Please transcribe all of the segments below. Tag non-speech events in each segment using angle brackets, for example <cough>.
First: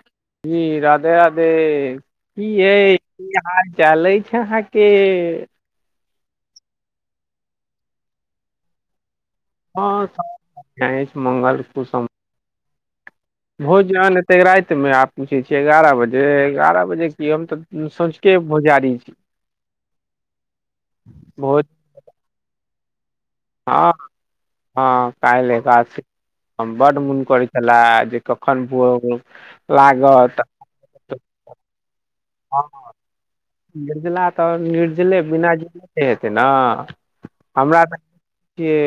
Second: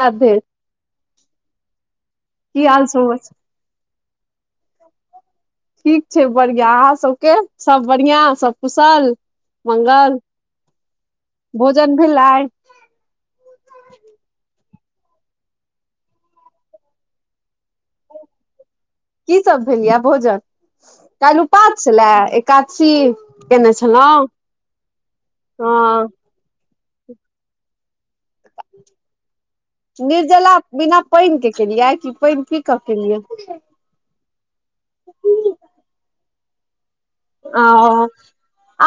राधे कि राधे राधे कि की हाल यै समाच कि हाल चाल अछि अहांके ठीक छै बढ़िया अहाँ सबके सब बढ़ियां सब कुशल हँ मंगल सब बढ़ियां अछि मंगल भोजन भेलै भोज हेतै रातिमे आब पूछै छियै एगारह बजे एगारह बजे कि हम तऽ सँझुके भोजारी छी की सभ भेलैया भोजन काल्हि भोज उपास छलेए एकादशी केने हँ छलहुँ हँ हं काल्हि एकादशी हँ हम बड मोन करय छला जे कखन भोर लागत निर्जला बिना पानि के केलियै कि पानि पी कऽ हँ, केलियै निर्जला तऽ निर्जले बिना जले के हेतै न आं अं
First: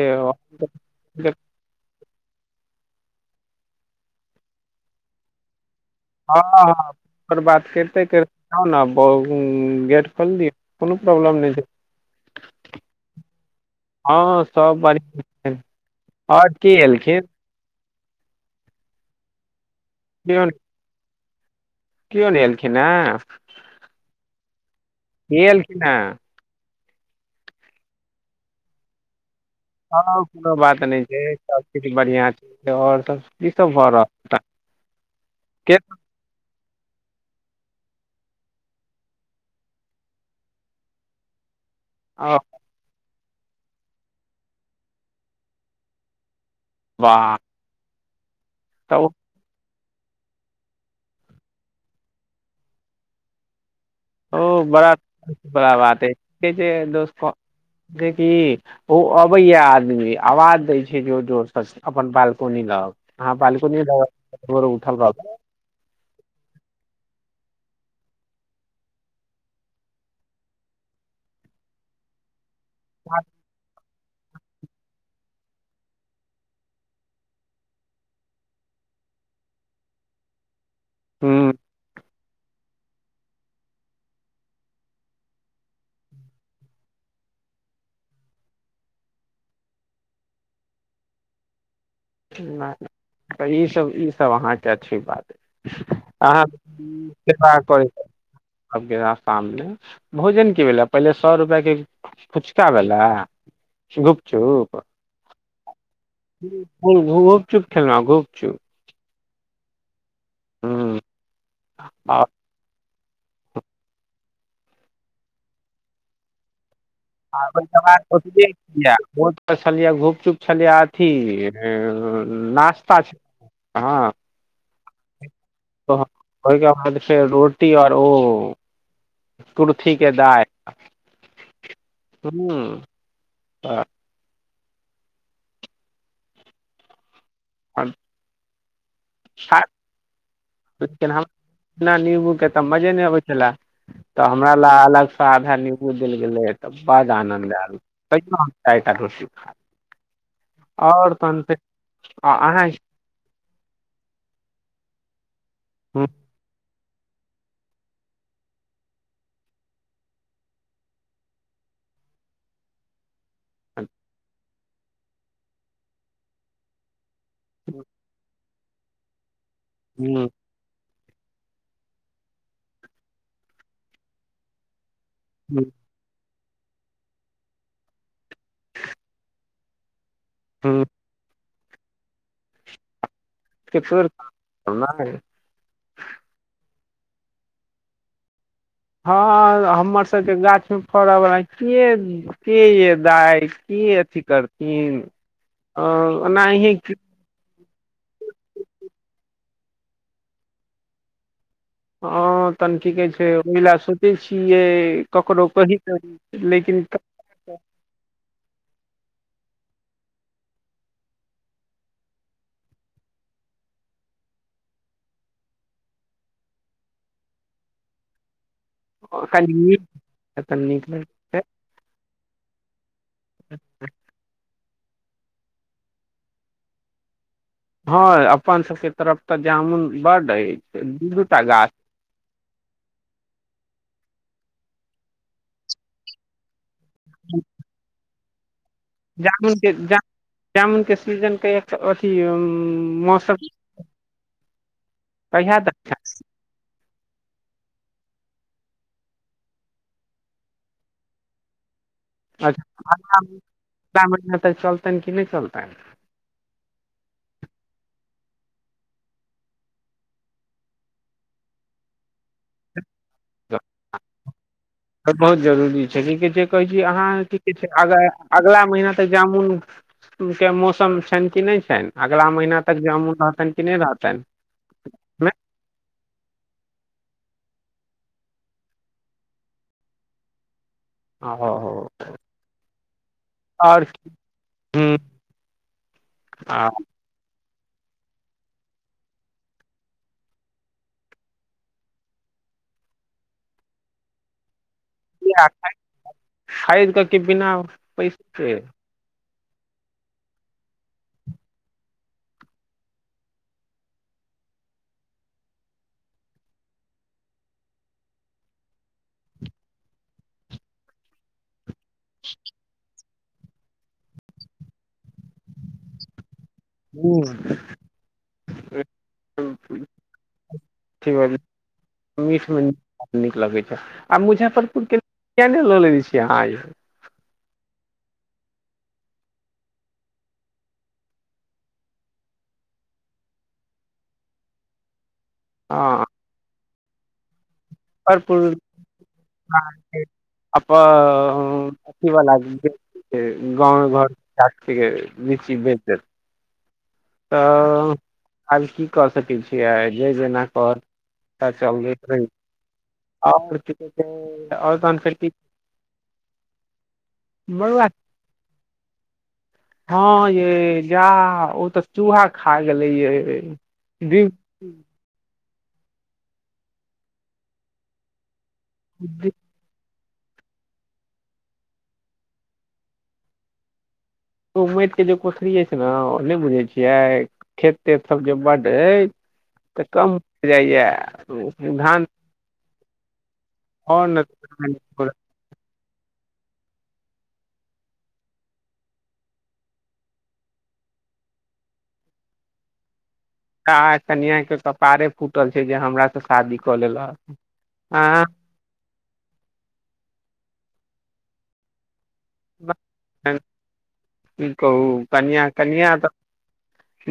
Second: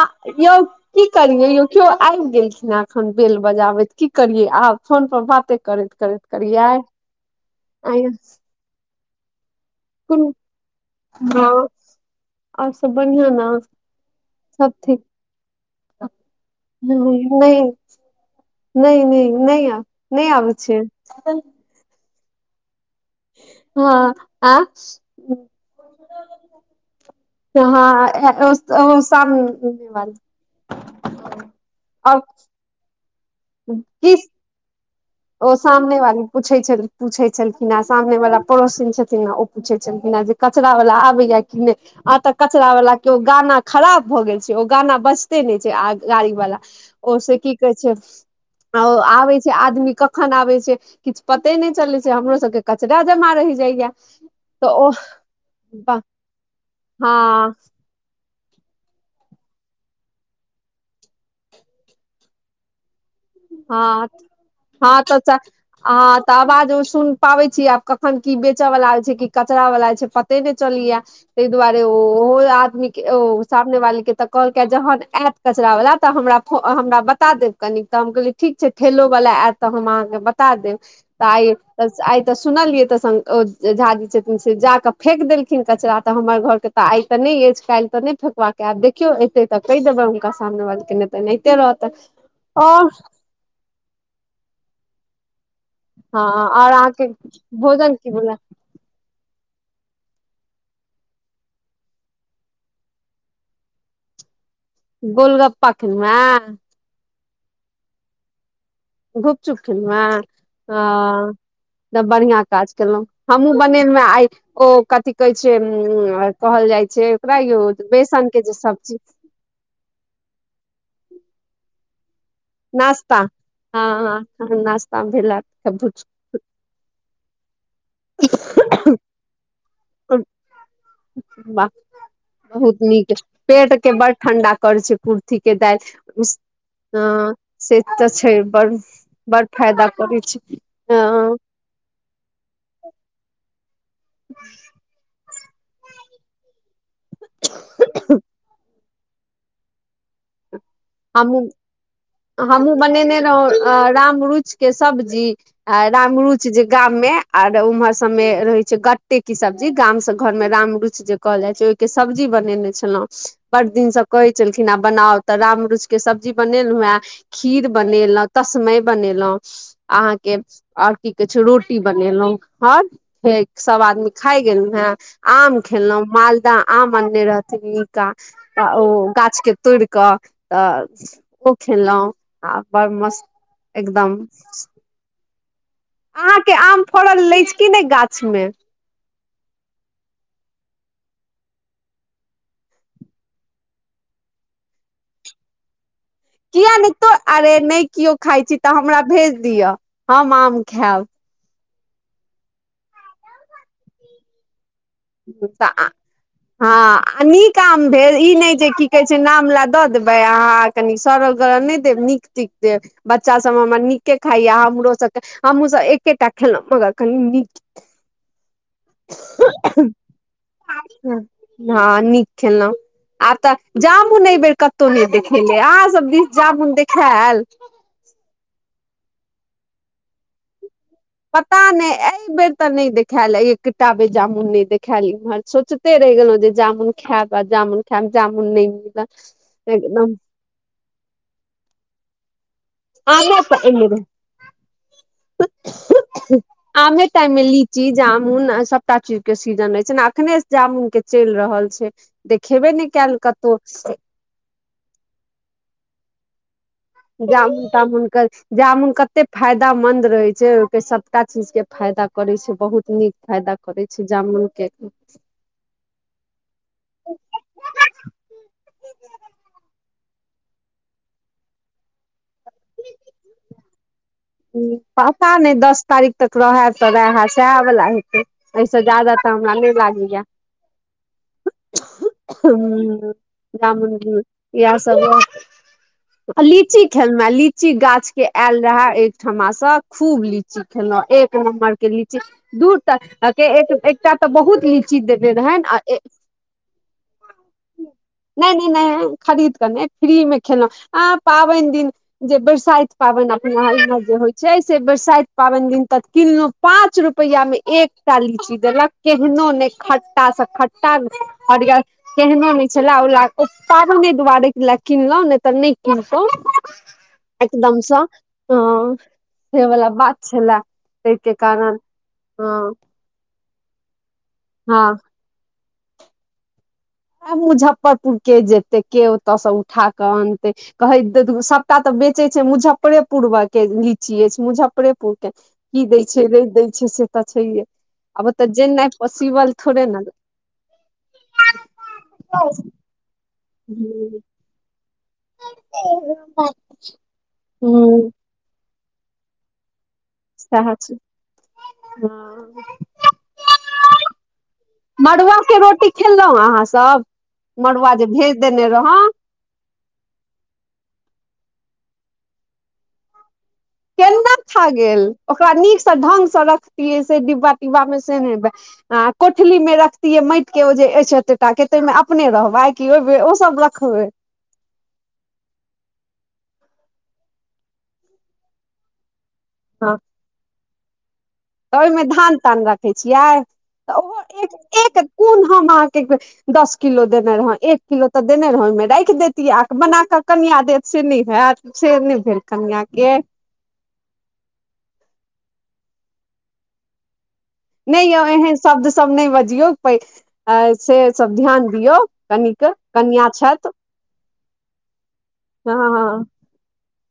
आ यौ की करियै यौ केओ आबि गेलखिन एखन बेल बजाबैत की करियै आब फोन पर बाते करैत करैत हँ करियै हँ ओकर बात करिते आय करिते जौ न गेट कोन खोल दियौ कोनो प्रॉब्लम हँ नहि छै आओर सब बढ़िआँ ने हँ सब बढ़िया आओ नहि नहि नहि नहि नहि नहि केओ आबै छै केओ नहि एलखिन ह हँ आ के एलखिन हेँ हँ ओ सब हँ कोनो बात नहि छै सब चीज आओर बढ़िआ छै आओर सब की सब भऽ रहल छै ओ सामने वाली पूछै पूछै छलखिन ह सामने वला पड़ोसिन छथिन ह ओ पूछै छलखिन हे जे कचरा वाला आबैया कि नहि आ तऽ ओ, कचरा वला केओ गाना खराब भऽ गेल छै ओ गाना बजते नहि छै गाड़ी वाला ओ वाह से की कहै छै आ तऽ ओ आबै छै आदमी कखन आबै छै किछु पते नहि चलै छै हमरो सब के कचरा जमा रहि जाय‌ या ओ बड़ा बड़ा बात हय कहे दोस्तो हँ छि कि ओ अबैया आदमी आवाज दै छै जोर जोरसँ अपन बालकोनी म औउ हँ बालकोनी ल भोरे भोरे उठल रहबै आ तऽ आवाज ओ सुन पाबै छीय आब कखन की बेचैय वाला छै क कचरा वाला छै पते नहि चलैय तही दुआरे ओहो आदमीक ओ सामने वालीके तऽ कहलकै जहन आयत कचरावला तऽ हमरा हमरा बता देब कनि तऽ हम कहलियै ठीक छै ठेलो वला आयत तऽ हम अहाँके बता देब हूँ आय तऽ सुनलियै तऽ झाजी छथिन से जाकऽ फेक देलखिन कचरा तऽ हमर घरके तऽ आइ तऽ नहि अछि काल्हि तऽ नहि फेकबाक के आब देखियौ एतै तऽ कहि देबै हुनका सामने वाली के तऽ अनाहिते रहतनि नहि आओर तऽ ईसभ ईसभ अहाँके अछि बात हँ अहाँ आओर अहाँके केना करै भोजन छै की भेलै आबके शामने भोजन की भेलै पहिले सौ रुपैयाके फुचका भेलै गुप चूप गोलगप्पा खेलौ हें घुपचुप खेलौ घुपचुप घुपचुप खेलौ हुँ हें तब आ बढ़िया काज केलौ हमहुँ बनेेल में आय ओ कथि कहै छै उ कहल जाय छै ओकरा आ यौ ओहि समवाद बेसन के ओतबे जे छै सब्जी बहुत छलियै घुपचुप छलियै अथी नास्ता छलै हँ ह नास्तामे भेल सबकुछ ओहिके बाद फेर रोटी आओर ओ कुर्थी के दालि वाह बहुत नीक पेट के बड़ ठण्डा करै छै कुर्थीक के दालि ह से तऽ छै बड़ बड़ फायदा करै छै लेकिन हमरा ह बिना निम्बू के तऽ मजे नहि अबै छल तऽ हमरा ला अलग से आधा नीम्बू देल गेलै तब बड आनन्द आयल तहियो हम चारिटा रोटी आओर तहन हमहुँ फेर अहाँ हमूँ बनेने रहौ अ राम रुच के सब्जी आ हुं रामरुच जे गाम में आर उम्हर सब मे रहे छै गट्टे की सब्जी गाम से घर मे राम रुच जे कहल जाय छै ओहिके सब्जी बनेने छलौ बड़ दिनसँ कहै छलखिन आ बनाउ तऽ राम रूच के सब्जी बनेलौ हे खीर बनेलौ तस्मै बनेलौ हुं अहाँके आओर की कहै छै रोटी बनेलौ हँ फेर सब आदमी खाय गेलौ हें आम हुं खेलौ मालदह आम आनने रहथिन नीक आ ओ गाछ के तोड़िकऽ हुं अऽ ओ खेलौ आ बड़ मस्त एकदम <unintelligible> अहाँके आम फड़ल अछि कि नहि गाछ मे हँ हमर सबके गाछ मे फड़ऽ बला के की य दाइ की अथी करथिन ओ ओना किया नहि तो अरे नहि केओ खाय छी तऽ हमरा भेज दिअ हम आम खायब हँ तन की कहै छै ओहि लए सोचै छियै ककरो कही तऽ क कही लेकिन हँ क आ नीक आम भेल ई नहि जे की कहै छै नाम ल दऽ देबै अहाँ कनि सड़ल गरल नहि देब नीक ठिक देब बच्चासभ हमर नीके खायए हमरो सभके हमहूँसभ एकेटा खेलहुँ मगर कनी नीक <unintelligible> हँ नीक खेलहुँ आ तऽ जामुन एहि बेेर कतहु नहि देखेले अहाँ सब दिस जामुन देखेल हँ अपन सबके तरफ तऽ जामुन बड्ड अय पता नहि एहि बेर तऽ नहि देख खयलै एक टाबे जामुन नहि देखेल इम्हर सोचते रहि गेलहु जे जामुन खैब आ जामुन खैब जामुन नहि मिल जामुनके जामु जामुनके सीजनके एक अथी मौसम आमो कहिया तक <unintelligible> आमेे टाइम मे लीची जामुन आ सबटा चीज के सीजन रहय छै ने अखने जामुन के चलि रहल छै <inaudible> देखेबे नहि कयल कतहु चलतनि कि नहि चलतनि जामुन तामुन के जामुन कते फायदामन्द रहैत छै ओहिके सबटा चीज के फायदा करैत छै बहुत नीक फायदा करैत छै जामुन के बहुत जरुररी छै की कहै छै कहै छी अहाँके किछ अगर अगला महिना तऽ जामुन के मौसम छनि कि नहि छनि अगिला महिना तक जामुन रहतनि कि नहि रहतनि पता नहि दस तारीख तक रहय तऽ रहय सएह बला हेतै एहिसे ज्यादा तऽ हमरा नहि लागैये <inaudible> हूंम्म आओर जामुन इएह हुं सब रहतै आ लीची खेलुहें लीची गाछ के आयल रहे ठुमासँ खूब लीची खेलहुँ एक नम्बर के लीची दूर तऽ के एकटा तऽ बहुत नीक ची <unintelligible> देने रहैन आ ए खरीद कऽ के बिना पैसे के नहि नहि नहि खरीद क नै फ्री मे खेलहुँ आ पाबनि दिन जे बरसाइत पाबनि अपना आरीमे जे होइ छै से बरसाइत पाबनि दिन त कहलहुं पाँच रुपैया मे एकटा लीची देलक केहनो नहि खट्टा सँ खट्टा हरियर केहने नहि छले ओइलि <unintelligible> पाबने दुआरे ले किनलहुं नहि तऽ नहि किनतहुं हुं, एकदम सऽ हँ से वला अथी बात छलए ताहिके कारण मीठ मे हँ नीक लगै छै आ मुजफ्फरपुर हँ के कियए ने लऽ लेने छीयै अहाँ आ मुजफ्फरपुर के जेतै के ओतयसँ उठा कऽ अनतै कहै <unintelligible> दे सभटा तऽ बेचै छै मुजफ्फरेपुर के लीची अछि मुजफ्फरेपुर के की दै हँ छै नै दै छै से तऽ छैहे आब भरपूर ओतऽ जेनाइ पॉसिबल अहाँ थोड़े के ने अप <unintelligible> ई बाला <unintelligible> गाँव घर कास <unintelligible> त <unintelligible> तों आज की कऽ सकैत छी जे जेना सएह कहत छै तऽ चलबैत रही आओर तहन फेर की मड़ुआ के रोटी खेलहुँ अहाँ सब बौआ मड़ुआ जे भेज देने रहौं हँ यै जा ओ तऽ चूहा खा गेलै यै जी केना <unintelligible> खा गेल ओकरा नीकसँ ढंगसँ रखतियै से डिब्बा टिब्बामे से नहि आ कोठली मे रख माटि के जे एतेटा के तहिमे अपने रहबै कि ओ ओ सब रखबै ओ माटिके जे कोठरी अछि ने ओ नहि बुझै छियै खेत तेत सभ जे बड्ड अय तऽ हँ कम <unintelligible> हो जाइए तऽ ओहिमे धान तान रखै छियै तऽ आओर ने ओहो एक कोन हम अहाँके दस किलो देने रहौं एक किलो तऽ देने रहौं राखि देैतिय आत बनाक कनियाँ देत से नहि हेत सेे नै भेल कनियाँ के काहाँ कनियाँ के कपारे फूटल छै जे हमरा से शादी कऽ लेलक नहि यौ आँ एहन शब्द सब नहि बजियौ पै से सब ध्यान दियौ कनिक कनियाँ छैत की कहू कनिया कनिया हँ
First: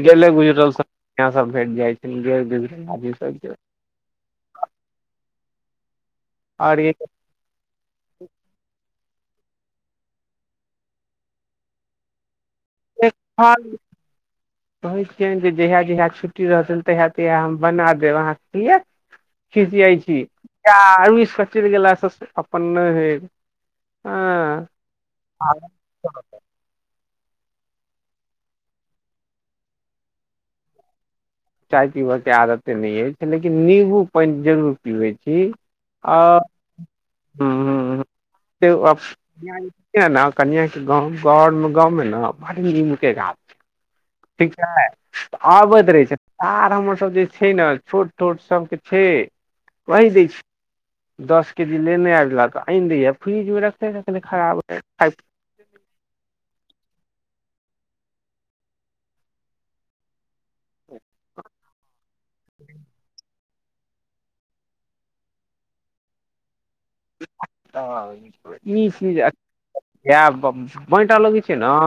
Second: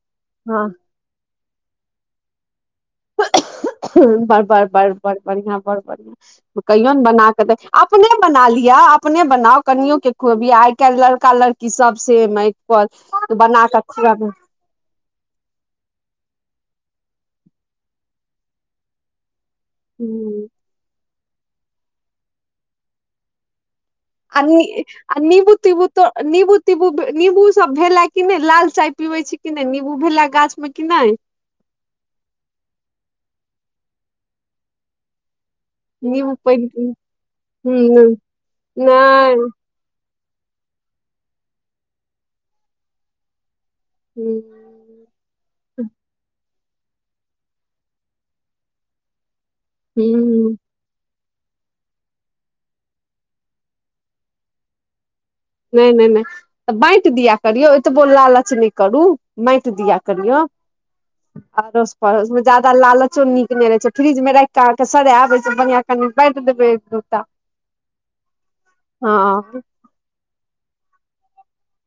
गेले हँ गुजरल सब <unintelligible> य सब भेट जाइ छै गेलगुजरल आदमी सबके बड़ बड़ बड़ बड़ बढ़ियाँ बड़ बढ़ियाँ आओर कहियोन बना कऽ देख अपने बना लिय अपने बनाउ कनियों के खुआबि आइ काल्हि लड़का लड़की सब सेम अइ बस एतेक बना फल के खुआबु कहै छियैन जे जहिया जहिया छुट्टी रहतैन तहिया तहिया हम बना देब अहाँके यै खिशियाइ छी जा <unintelligible> रुसिकऽ चलि गेलासँ अपन नैहर आ नी आ नीबू तीबू तो नीबू तीबू नीबू सब भेला कि नहि लाल चाय पिबे छी कि नहि नीबू भेला गाछ मे कि नहि चाय पीबयके आदते नहि अय लेकिन नीबू पानि जरूर पीबैत छी आ नीबू पानि पी हूँ हूँ क <unintelligible> ने कनिय के गाँव घर मे गाँव मे ने बड़ नीम के गाछ ठीक छै हूँ आबैत रहै छै सार हमर सब जे छै ने छोट छोट सबके छै कही दै छै <unintelligible> दस केजी लेने आबैलैक आनि दैये फ्रिज मे रखले रखले खराब नहि नहि नहि तऽ बाँटि दिया करियौ ओतबो लालच नहि करू बाँटि दिया करियौ ह <inaudible> आरोस परोस उसमे ज्यादा लालच चो नीक नहि रहै छै फ्रिज मे राखिक आहाँ के सड़ॆब ओइसँ बढ़ियाँ कनि बाँटि देबै हच हँ <unintelligible> इए बाँट लगै छै ने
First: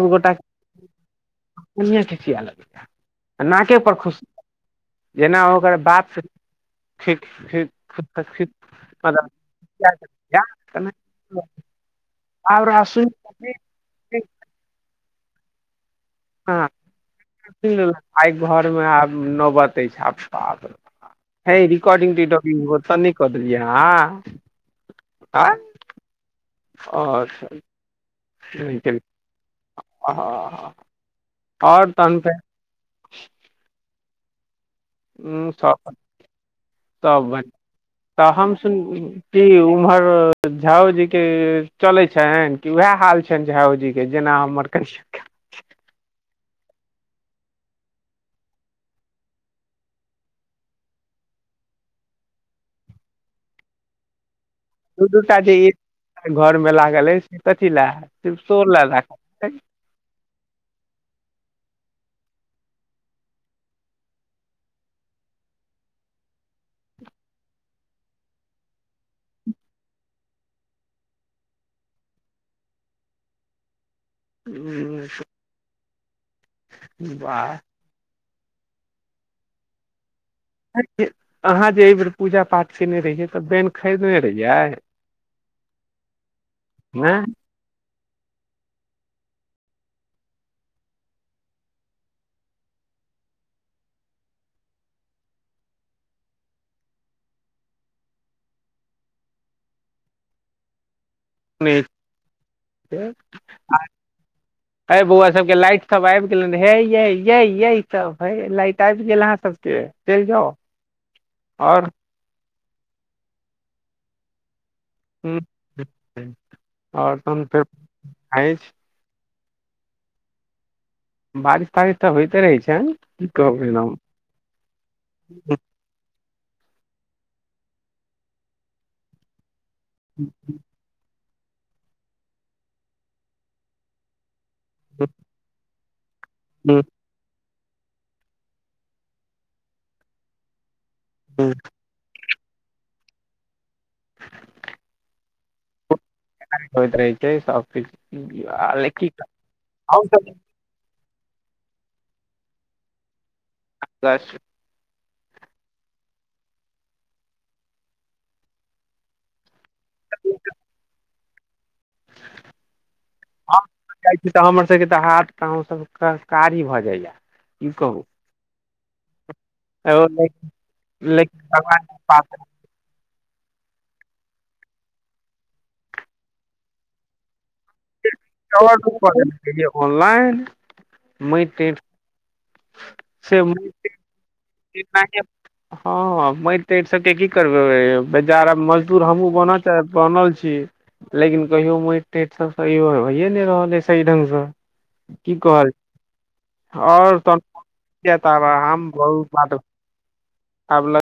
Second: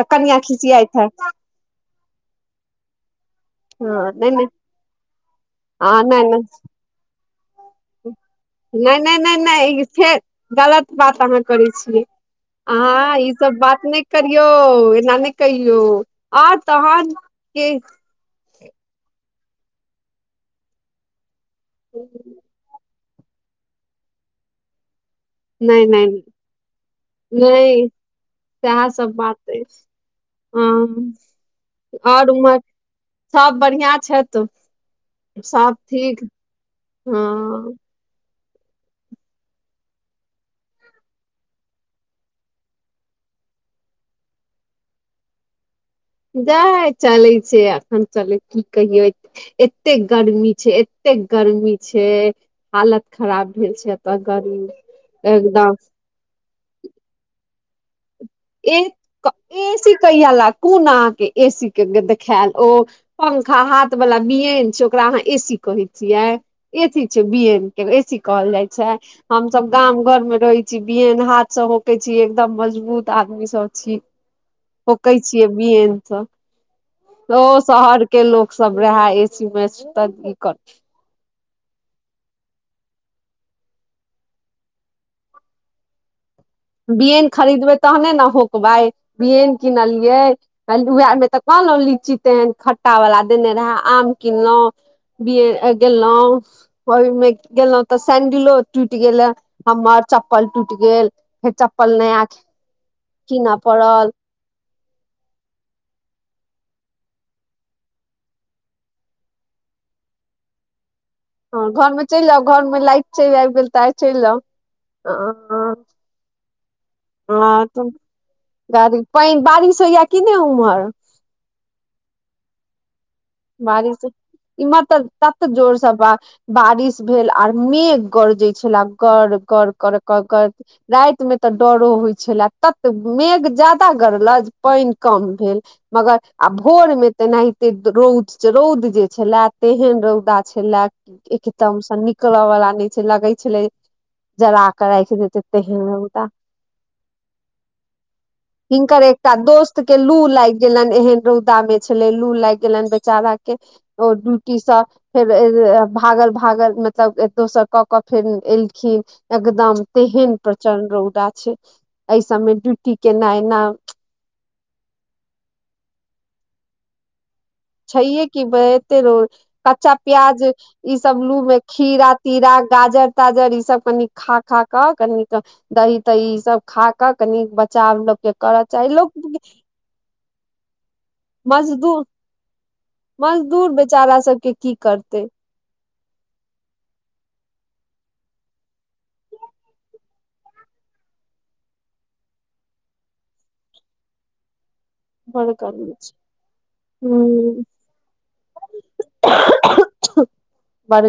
तऽ कनियाँ खिसियाइत हैत कनियें खिसिये लगैये <unintelligible> नाके पर हँ खुश नहि नहि जेना ओकर हँ बाप नहि नहि ठीकक <unintelligible> नहि नहि नहि नहि ई फेर गलत कने बात अहाँ करै छियै आब रासुन अहाँ के सब बात नहि करियौ एना नहि कहियौ आ हँ तहन के सुनि लेल आइ घरमे आब नौबत अछि आब पागल हय रिकॉर्डिंग जे देलिहु ओते नै क देलियै अहाँ नहि नहि अच्छा <unintelligible> सेहै सब बात अइछ हँ आओर तहन और फेर उम सब बढ़ियाँ छैत सब ठीक हँ तहम सुन की उम्हर झाउजी के चलै छैन कि उएह हाल छै झाओ जी के जेना हमर क <unintelligible> जाय चलै छै अखन चलै की कहियै एतेक गर्मी छै एतेक गर्मी छै हालत खराब भेल छै एतऽ गर्मी दू दूटा जे एकदम एक घर मे लागल अइ से कथी लए <unintelligible> राख एक एसी कहिया ल कोन अअहाँके एसी के देखायल ओ पंखा हाथ बला बियेन छै ओकरा अहाँ ए सी कहै छियै एसी छै बी एन के ए सी कहल जाइ छै हम सब गाम घर मे रहै छी बियन हाथ से होके छी एकदम मजबूत तऽ आदमी सब छी ह होकै छियै बियेन सँ ओ वाह शहरके लोक सभ रहै, एसीमे सुतै इकर छै। अहाँ जे पूजा पाठ केने रहियै तऽ बैन खरीदने रहियै। <inaudible> बियेन नहि खरीदबै तहने ने होकबै, बियेन किनलियै। कहल, ओहेरमे तऽ कहलहुँ, लीची तेहन खट्टावला देने रहए, आम किनलहुँ। बी ए कऽ गेलौ। ओहिमे गेलहुँ तऽ सैंडिल टूटि गेलै, हमर चप्पल टूटि गेल। फेर मे चप्पल नया कीनऽ आ पड़ल हँ बौआ, सभके लाइट सभ आबि गेल हे, ये ये ये! सभके लाइट आबि गेल अहाँ सभके? चलि जाउ हँ, आओर घरमे लाइट चलि आबि गेल तऽ आ चलि आउ। हँ, आ तऽ फेर आइतै। पाइन बरीश होइए कि नहि उमर? बारिश तारिश तऽ होयइते रहै छैन बारिश इमर तऽ तत जोर सँ बरिश भेल आ मेघ गरजाइत छलै, गर गर करैत। ककरो लागतमे तऽ डरो होइत छलै, ततेक मेघ बेसी गरजैत छल। पाइन कम भेल, मुदा भोरमे तेहनहि रौद। रौद जे छलै, तेहन रौद छलै, एकदमसँ नीक। नीक लऽवला नहि छै, लगै छलै जरा कऽ राखि देत तेहन रौद। होइत रहै छै सभ ले <unintelligible> गेलै एहन रौदमे छलै, लू लागि गेलै बेचारा के, ओ ड्यूटी से। फेर भागल भागल, मतलब एतऽसँ कऽ कऽ फेर एलखिन। एकदम तेहन प्रचंड रौद छै, एहि सभमे ड्यूटी केना एना? हम जाइ छी तऽ हमर सभके तऽ हाथ पाउ सभ कऽ कारी भऽ जाइए। छै हे कि बैते रोज। कच्चा एगो ले पियाज ई सभ लू लेकिन मे, भगवान खीरा कृपासँ तीरा, गाजर। गाजर ई सभ कनि कनि खा खा कऽ। दही तही ई सभ खा कऽ कनि बचाव लोकके। <unintelligible> ऑनलाइन मट मजदूर मजदूर बेचारा सभके जितना कि <unintelligible> हँ हँ, मैट टैट सभके की करबै, बेजार मजदूर हमहूँ बनल छी। लेकिन कहियो मोटेट सभसँ होइए नहि रहल छै सही ढंगसँ। की बड़ कहल, गर्मी छै। आओर तऽ? हूँ तब हमहूँ बहुत बात आब। बड़